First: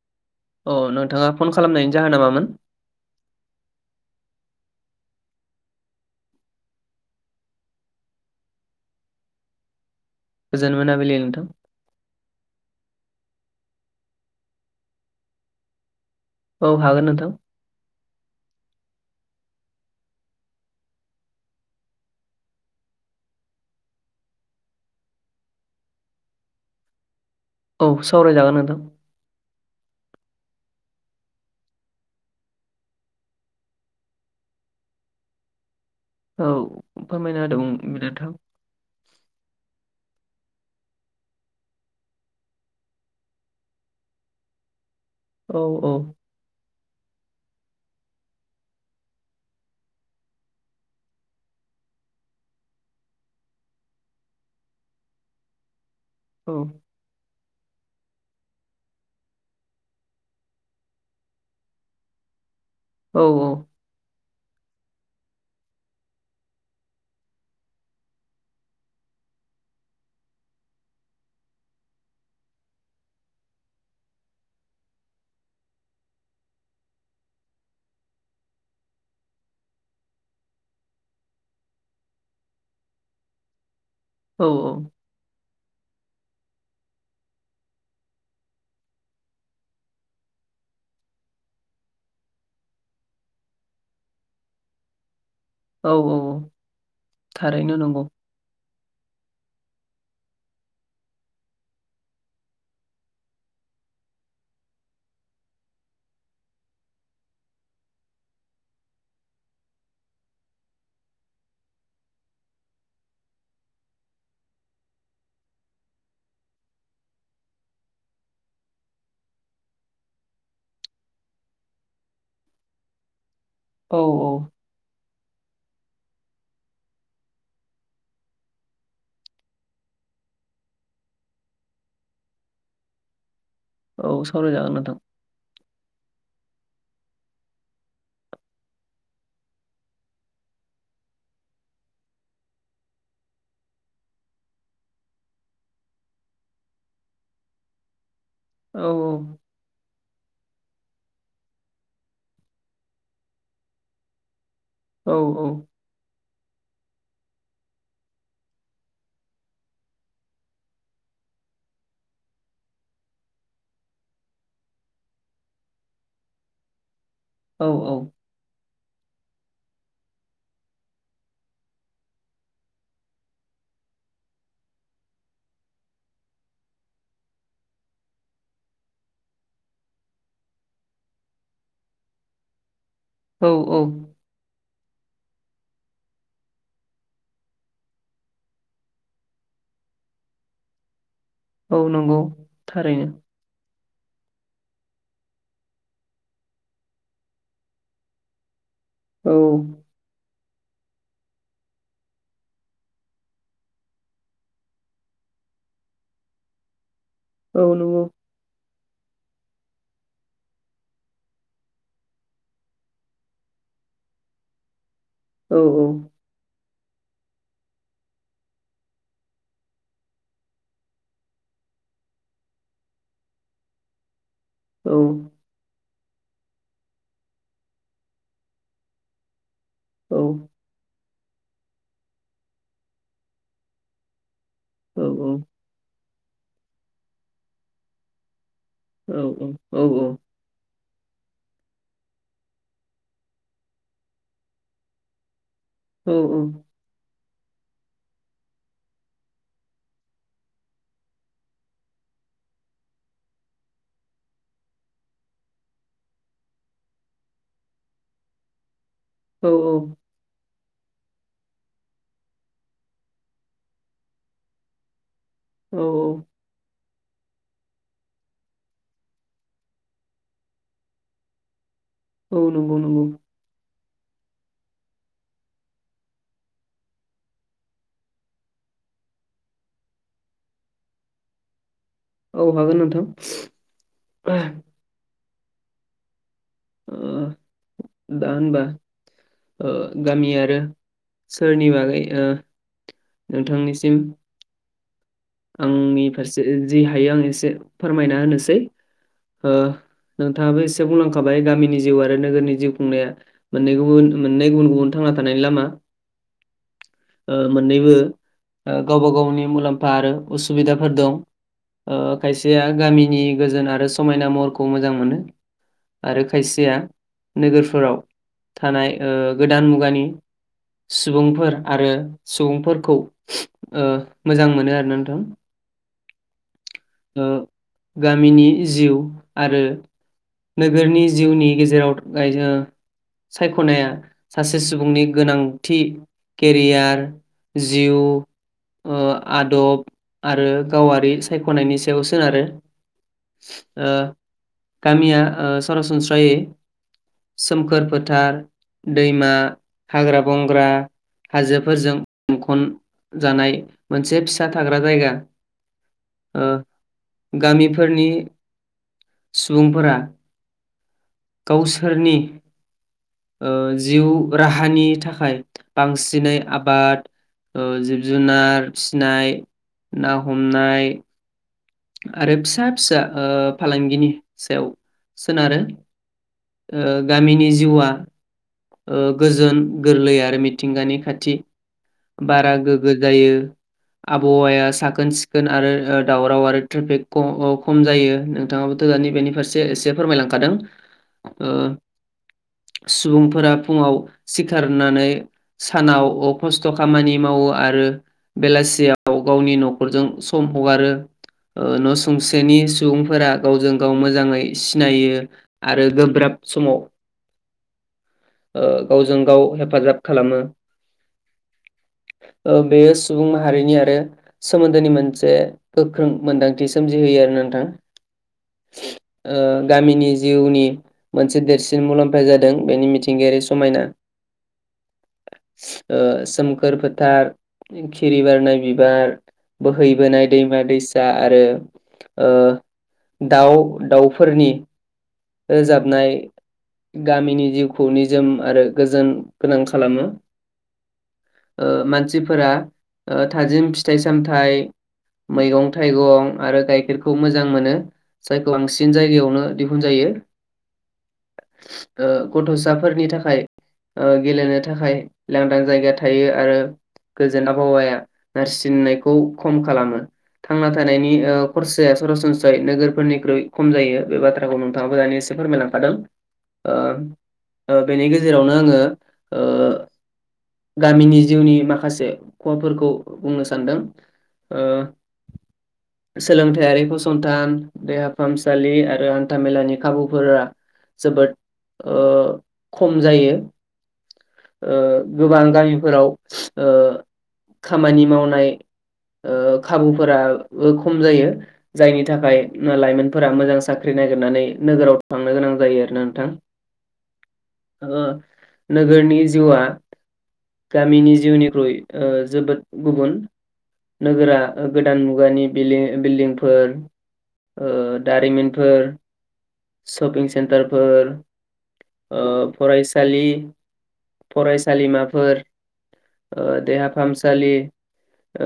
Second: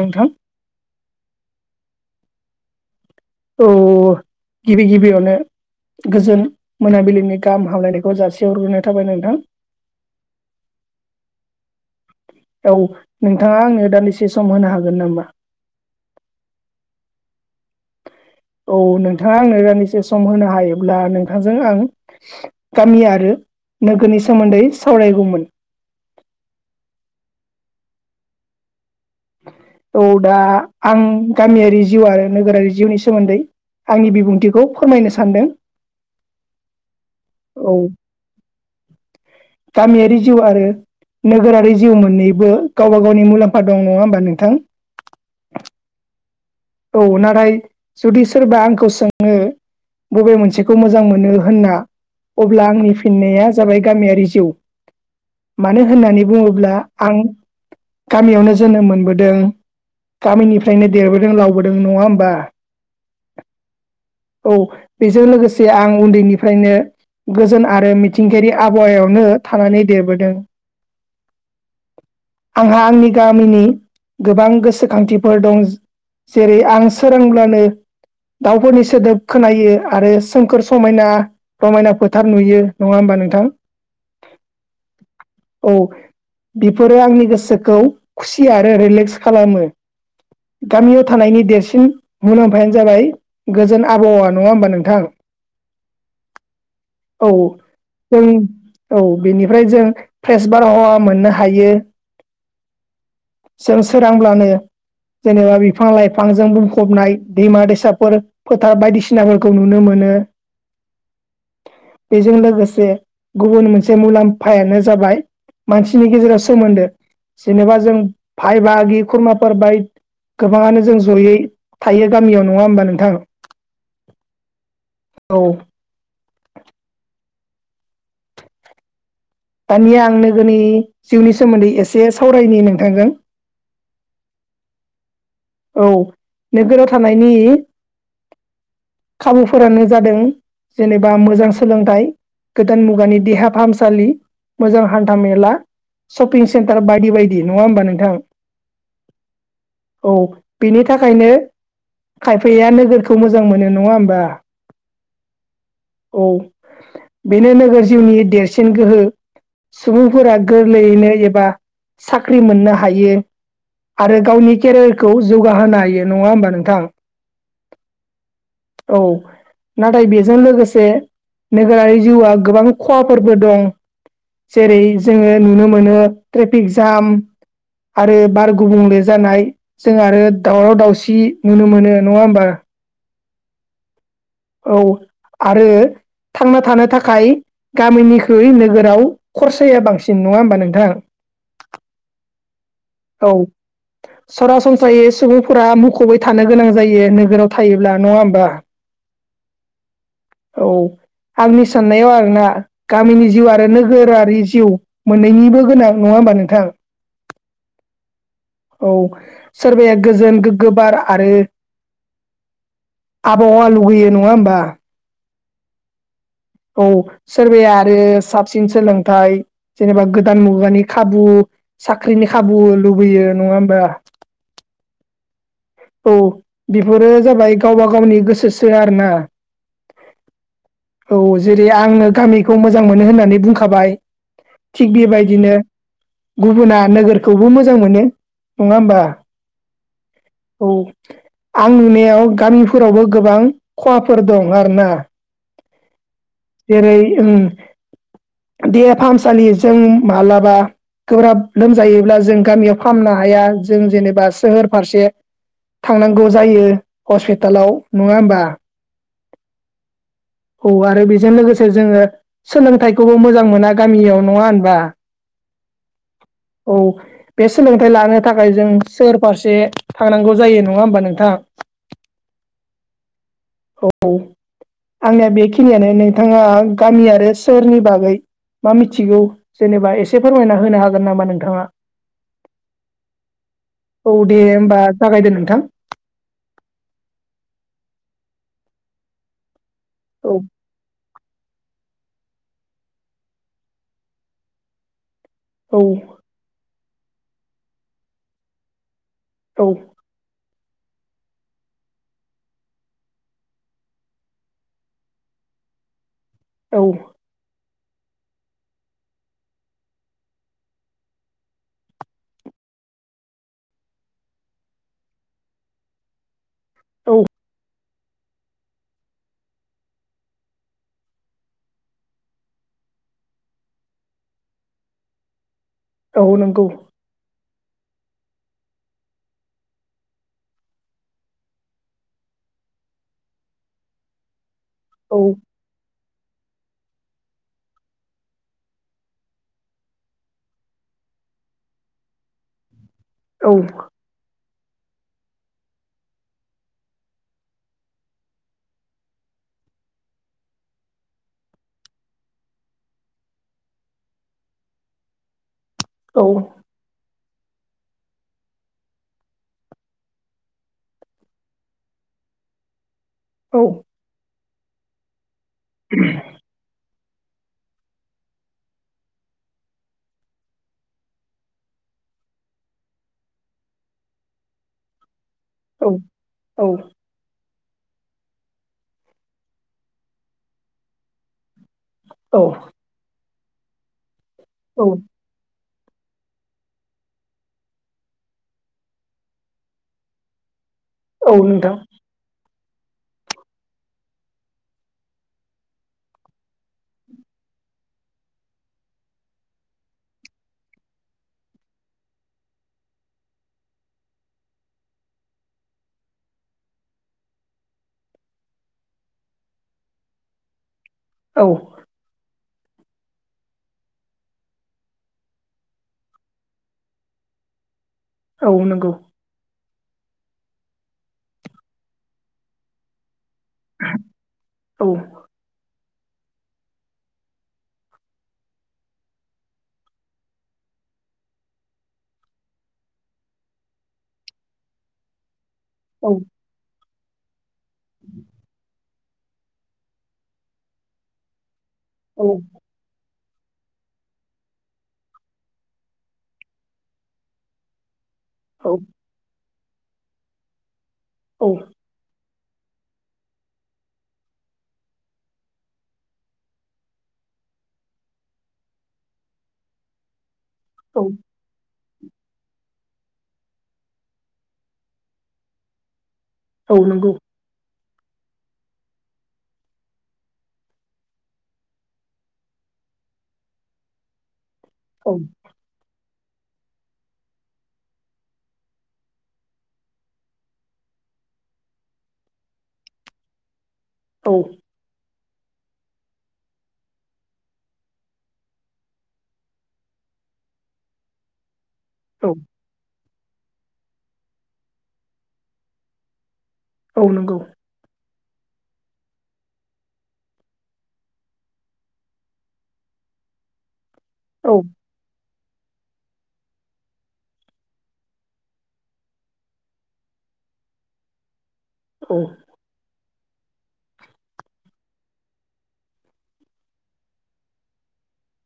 औ थां अ नोंथाङा फन खालामनायनि जाहोना मामोन? अ गिबि गिबि आवनो गोजोन मोनाबिलिनि गाहाम हामलायनायखौ जासिहरग्रोनाय थाबाय नोंथां। गोजोन मोनाबिलि नोंथां औ नोंथाङा आंनो दानदिसे सम होनो हागोन नामा? औ हागोन नोंथां औ नोंथाङा आंनो दानदिसे सम होनो हायोब्ला नोंथांजों आं गामि आरो नोगोरनि सोमोन्दै सावरायगौमोन। औ सावरायजागोन नोंथां त दा आं गामियारि जिउ आरो नोगोरारि जिउनि सोमोन्दै आंनि बिबुंथिखौ फोरमायनो सानदों औ फोरमायना होदो औ [unintelligible] नोंथां गामियारि जिउ आरो नोगोरारि जिउ मोननैबो गावबा गावनि मुलाम्फा दं नङा होमबा नोंथां औ औ औ नाथाय जुदि सोरबा आंखौ सोङो बबे मोनसेखौ मोजां मोनो होनना अब्ला आंनि फिननाया जाबाय गामियारि जिउ मानो होननानै औ बुङोब्ला आं गामियावनो जोनोम मोनबोदों गामिनिफ्रायनो देरबोदों लाव बोदों नङा होमबा औ औ औ बेजों लोगोसे आं उन्दैनिफ्रायनो गोजोन आरो मिथिंगायारि आबहावायावनो थानानै देरबोदों आंहा आंनि गामिनि गोबां गोसोखांथिफोर दं जेरै आं सोरांब्लानो दाउफोरनि सोदोब खोनायो आरो सोमखोर समायना रमायना फोथार नुयो नङा होमबा नोंथां औ औ बिफोरो आंनि गोसोखौ खुसि आरो रिलेक्स खालामो गामियाव थानायनि देरसिन मुलाम्फायानो जाबाय गोजोन आबहावा नङा होमबा नोंथां औ औ औ औ थारैनो नंगौ जों औ बेनिफ्राय जों फ्रेस बारहावा मोननो हायो जों सोरांब्लानो जेनेबा बिफां लाइफांजों बुंफबनाय दैमा दैसाफोर फोथार बायदिसिनाफोरखौ नुनो मोन नो बेजों लोगोसे गुबुन मोनसे मुलाम्फायानो जाबाय मानसिनि गेजेराव सोमोन्दो जेनेबा जों भाय बाहागि खुरमाफोर बाय गोबाङानो जों जयै थायो गामियाव नङा होमबा नोंथां औ औ औ दानिया आं नोगोरनि जिउनि सोमोन्दै एसे सावरायनि नोंथोजों औ सावरायजागोन नोंथां। औ नोगोराव थानायनि खाबुफोरानो जादों जेनेबा मोजां सोलोंथाइ। गोदान मुगानि देहा फाहामसालि, मोजां हान्था मेला सपिं सेन्टार बायदि बायदि नङा होमबा नोंथां? औ औ। औ बेनि थाखायनो खायफाया नोगोरखौ मोजां मोनो नङा होमबा? औ औ। औ बेनो नोगोर जिउनि देरसिन गोहो। सुबुंफोरा गोरलैयैनो एबा साख्रि मोननो हायो आरो गावनि केरियारखौ जौगाहोनो हायो नङा होमबा नोंथां? औ औ। औ नाथाय बेजों लोगोसे नोगोरारि जिउआ गोबां खहाफोरबो दं। जेरै जोङो नुनो मोनो ट्रेफिक जाम आरो बार गुबुंले जानाय। जों आरो दावराव दावसि नुनो मोनो नङा होमबा? औ औ। औ आरो थांना थानो थाखाय गामिनिख्रुइ नोगोराव खरसाया बांसिन नङा होमबा नोंथां? औ नंगौ थारैनो। जाय सुबुंफोरा मुखुबै थानो गोनां जायो नोगोराव थायोब्ला नङा होमबा? औ औ आंनि साननायाव आरोना गामिनि जिउ आरो नोगोरारि जिउ मोननैनिबो गोनां नङा होमबा नोंथां? औ नंगौ। औ सोरबाया गोजोन गोग्गो बार आरो आबहावा लुगैयो नङा होमबा? औ औ। औ सोरबाया आरो साबसिन सोलोंथाइ जेनेबा गोदान मुगानि खाबु साख्रिनि खाबु लुबैयो नङा होमबा? औ औ बेफोरो जाबाय गावबा गावनि गोसोसो आरो ना। औ औ जेरै आङो गामिखौ मोजां मोनो होननानै बुंखाबाय। थिग औ बेबायदिनो गुबुना नोगोरखौबो मोजां मोनो। नङा होमबा औ औ औ। औ आं नुनायाव गामिफोरावबो गोबां खहाफोर दं आरो ना। औ औ। उम देहा फाहामसालिजों माब्लाबा गोब्राब लोमजायोब्ला जों गामियाव फाहामनो हाया जों जेनेबा सोहोर फारसे थांनांगौ जायो हस्पिटालाव नङा होमबा? औ औ। औ आरो बेजों लोगोसे जोङो सोलोंथाइखौबो मोजां मोना गामियाव नङा होनबा? औ औ। औ बे सोलोंथाइ लानो थाखाय जों सोहोर फारसे थांनांगौ जायो नङा होमबा नोंथां? औ नंगौ नंगौ। औ आंनिया बेखिनियानो, नोंथाङा गामि आरो सोहोरनि बागै मा मिथिगौ, जेनेबा एसे फोरमायना होनो हागोन नामा नोंथाङा? औ हागोन नोंथां औ दे होमबा जागायदो नोंथां। ओ दा होनबा ओ गामि औ आरो सोरनि बागै ओ नोंथांनिसिम औ आंनि फारसे जि हायो आं एसे फोरमायना होनोसै, ओ, औ नोंथाङाबो एसे बुलां खाबाय गामिनि जिउ आरो नोगोरनि जिउ खुंनाया मोननै गुबुन मोननै गुबुन गुबुन थांना थानायनि लामा औ। ओ मोननैबो गावबा- गावनि मुलाम्फा आरो उसुबिदाफोर दं ओ खायसेया गामिनि गोजोन आरो समायना महरखौ मोजां मोनो आरो खायसेया औ नोगोरफोराव थानाय गोदान मुगानि सुबुंफोर आरो सुबुंफोरखौ ओ मोजां मोनो आरोना नोंथां औ नंगौ। ओ गामिनि जिउ आरो,, नोगोरनि जिउनि गेजेराव सायख'नाया सासे, सासे सुबुंनि औ गोनांथि केरियार, जिउ, ओ आदब आरो गावारि साय ख'नायनि सायाव सोनारो औ ओ गामिया ओ सरसनस्रायै सोमखोर फोथार, दैमा, हाग्रा- बंग्रा हाजोफोरजों मुंखनजानाय मोनसे फिसा थाग्रा जायगा। औ। ओ गामिफोरनि सुबुंफोरा,, गावसोरनि औ जिउ राहानि थाखाय, बांसिनै आबाद ओ जिब- जुनार फिसिनाय, ना- हमनाय आरो फिसा फिसा ओ फालांगिनि सायाव सोनारो, औ गामिनि जिउआ ओ गोजोन गोरलै आरो मिथिंगानि खाथि औ बारा गोगो जायो। आबहावाया औ साखोन- सिखोन आरो दावराव आरो ट्रेफिक खम जायो, नोंथाङाबोथ' दानि बेनि फारसे एसे फोरमायलांखादों। औ ओ नोंथां। सुबुंफोरा फुङाव सिखारनानै सानाव अ खस्थ',, खस्थ' खामानि मावो आरो बेलासियाव गावनि न'खरजों सम हगारो। ओ न' सुंसेनि सुबुंफोरा गावजों‌ गाव मोजाङै सिनायो आरो गोब्राब समाव ओ गावजों- गाव हेफाजाब खालामो। औ। ओ बेयो सुबुं माहारिनि आरो सोमोन्दोनि मोनसे गोख्रों मोन्दांथि सोमजिहोयो आरो,, नोंथां औ नंगौ ओ गामिनि जिउनि मोनसे देरसिन मुलाम्फा जादों बेनि मिथिंगायारि सु समायना औ सोम सोमखोर फोथार खिरि बारनाय बिबार बोहैबोनाय दैमा दैसा आरो ओ दाउ दाउफोरनि रोजाबनाय औ गामिनि जिउखौ निजोम आरो गोजोन गोनां खालामो ओ औ मानसिफोरा ओ थाजिम फिथाइ सामथाइ मैगं थाइगं आरो गाइखेरखौ मोजां मोनो। जायखौ औ बांसिन जायगायावनो दिहुनजायो। गथ'साफोरनि थाखाय ओ गेलेनो थाखाय लांदां जायगा थायो आरो गोजोन आबहावाया नारसिननायखौ खम खालामो। थांना औ थानायनि ओ खरसाया सरासनस्रायै नोगोरफोरनिख्रुइ खम जायो बे बाथ्राखौ नु माबबो दा एसे फोरमाय लांखादों। औ नंगौ। ओ बेनि गेजेरावनो आङो ओ गामिनि जिउनि माखासे खहाफोरखौ बुंनो सानदों। ओ औ सोलोंथायारि फसंथान देहा फाहामसालि आरो हान्थाामेलानि खाबुफोरा जोबोद ओ खम जायो। औ ओ गोबां गामिफोराव स ओ खामानि मावनाय ओ खाबुफोराबो खम जायो। जायनि औ थाखाय लाइमोनफोरा मोजां साख्रि नागिरनानै नोगोराव थांनो गोनां जायो आरो ना नोंथां। औ नंगौ। नगोरनि जिउआ गामिनि जिउनिख्रुइ ओ जोबोद गुबुन नोगोरा औ गोदान मुगानि बिलि बिल्दिंफोर ओ दारिमिनफोर शपिं सेन्टारफोर औ ओ फरायसालि फरायसालिमाफोर ओ देहा फाहामसालि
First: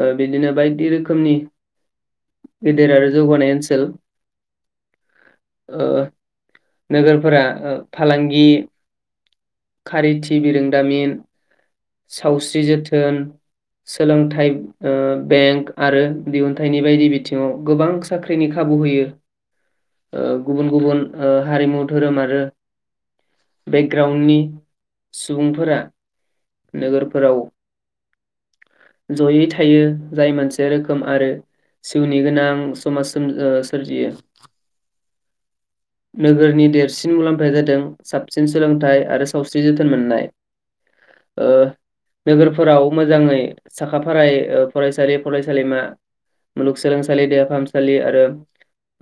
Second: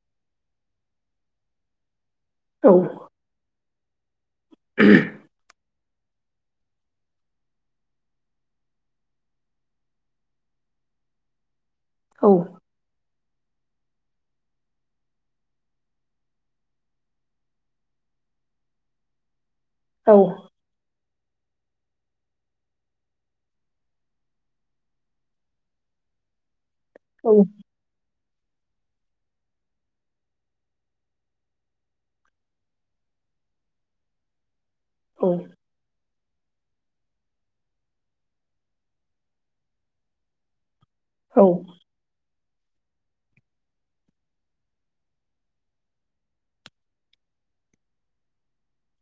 ओ बिदिनो बायदि रोखोमनि गेदेर आरो जौगानाय ओनसोल [unintelligible] ओ नोगोरफोरा ओ फालांगि खारिथि थि बिरोंदामिन सावस्रि जोथोन सोलोंथाइ ओ बेंक आरो दिहुनथाइनि बायदि बिथिङाव गोबां साख्रिनि नि खाबु होयो ओ गुबुन गुबुन ओ हारिमु धोरोम आरो बेकग्राउणडनि सुबुंफोरा औ नोगोरफोराव औ [inaudible] जयै थायो जाय मोनसे रोखोम आरो जिउनि गोनां समाज सोम सोरजियो औ नोगोरनि देरसिन मुलाम्फाया जादों साबसिन सोलोंथाय आरो सावस्रि जोथोन मोननाय औ। ओ नोगोरफोराव मोजाङै साखा फारायै फरायसालि फरायसालिमा मुलुगसोलोंसालि देहा फाहामसालि आरो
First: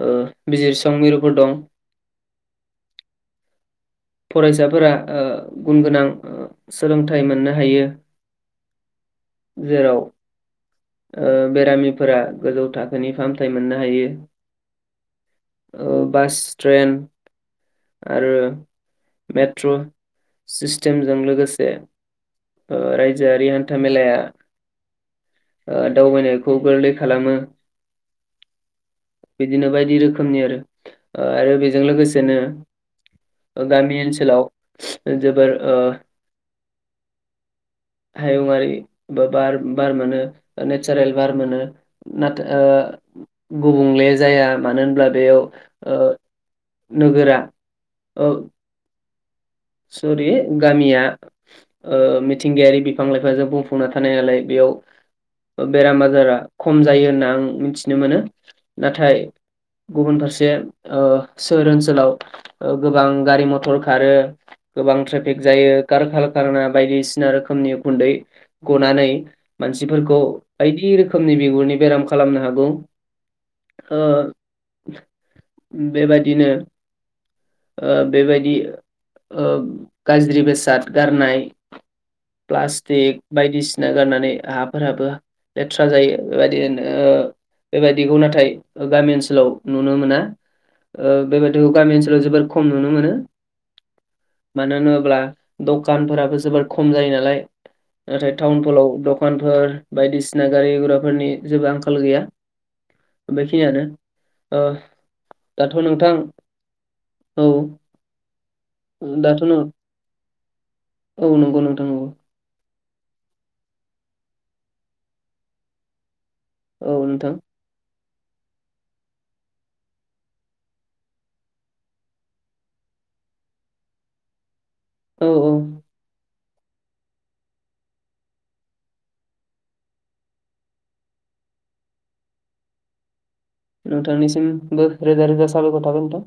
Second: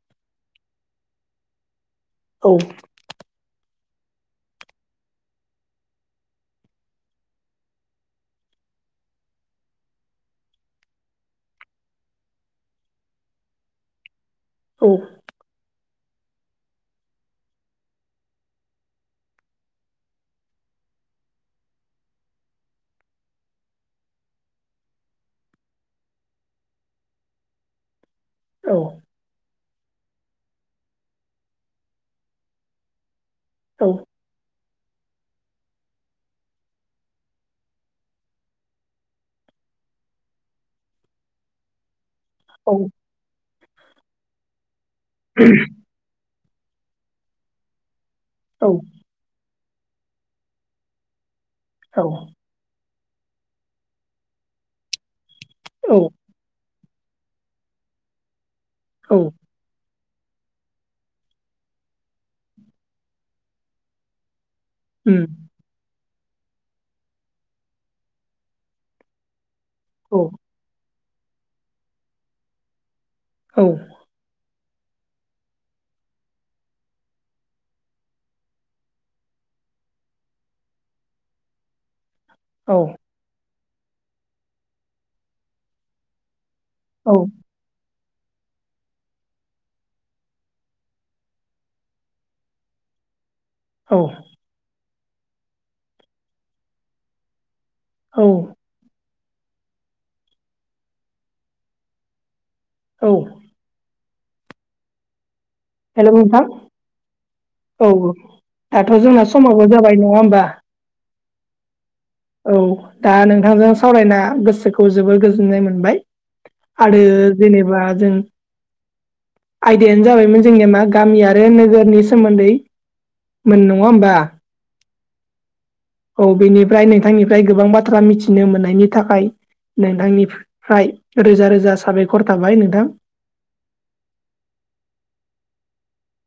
ओ बिजिरसं मिरुफोर दं। औ। फरायसाफोरा ओ गुन गोनां ओ सोलोंथाइ मोननो हायो। जेराव। बेरामिफोरा गोजौ थाखोनि फाहामथाय मोननो हायो। औ। बास ट्रेन आरो। मेट्र' सिस्टेमजों लोगोसे। रायजोआरि हान्था मेलाया। दावबायनायखौ गोरलै खालामो। औ। बिदिनो बायदि रोखोमनि आरो आरो बेजों लोगोसेनो। गामि ओनसोलाव जोबोर ओ। हायुंआरि बार बार मोनो नेचारेल बार मोनो । नाथाय गुबुंले जाया मानो होनब्ला बेयाव। नोगोरा। ओ औ। सरि गामिया मिथिंगायारि बे। बिफां लाइफांजों बुंफना थानाय नालाय बेयाव बेराम आजारा। खम जायो होनना आं मिथिनो मोनो नाथाय। गुबुन फारसे सोहोर ओनसोलाव गोबां गारि मथर खारो गोबां ट्रेफिक जायो काखाल खारना बायदिसिना रोखोमनि गुन्दै गनानै। मानसिफोरखौ बायदि रोखोमनि बिगुरनि बेराम खालामनो हागौ। बेबादिनो बेबायदि गाज्रि बेसाद गारनाय प्लास्टिक बायदिसिना। ना गारनानै हाफोराबो लेथ्रा जायो बेबायदिनो बेबाय बेखौ नाथाय गामि ओनसोलाव नुनो मोना। बेबायदिखौ गामि ओनसोलाव जोबोर खम नुनो मोनो मानो होनोब्ला दखानफोराबो जोबोर खम जायो नालाय नाथाय टाउन फलाव दखानफोर बायदिसिना गारिघराफोरनि जेबो आंखाल गैया बेखिनियानो ओ। हेल' नोंथां औ औ। दाथ' जोंना दाथ' नों समावाबबो जाबाय नङा होमबा। औ नंगौ नोंथां नंगौ। औ दा नोंथांजों सावरायना गोसोखौ जोबोर गोजोननाय मोनबाय। आरो औ नोंथां जेनेबा जों। आयदायानो जाबायमोन जोंनिया मा गामि आरो नोगोरनि सोमोन्दै। मोन नङा होमबा। औ औ। औ बेनिफ्राय नोंथांनिफ्राय गोबां बाथ्रा मिथिनो मोननायनि थाखाय। नोंथांनिफ्राय रोजा रोजा साबायखर थाबाय नोंथां। नोंथांनिसिमबो रोजा रोजा साबायखर थाबाय नोंथां।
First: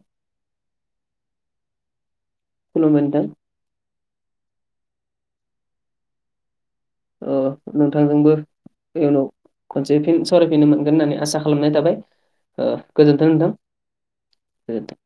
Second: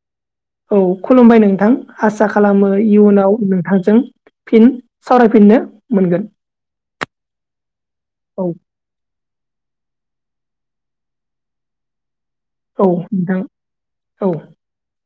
औ खुलुमबाय नोंथां आसा खालामो खुलुमबाय नोंथां इयुनाव नोंथांजों। फिन सावरायफिननो मोनगोन। अ नोंथांजोंबो औ इयुनाव खनसे फिन सावरायफिननो मोनगोन होननानै आसा खालामनाय थाबाय गोजोनथों नोंथां औ गोजोनथों।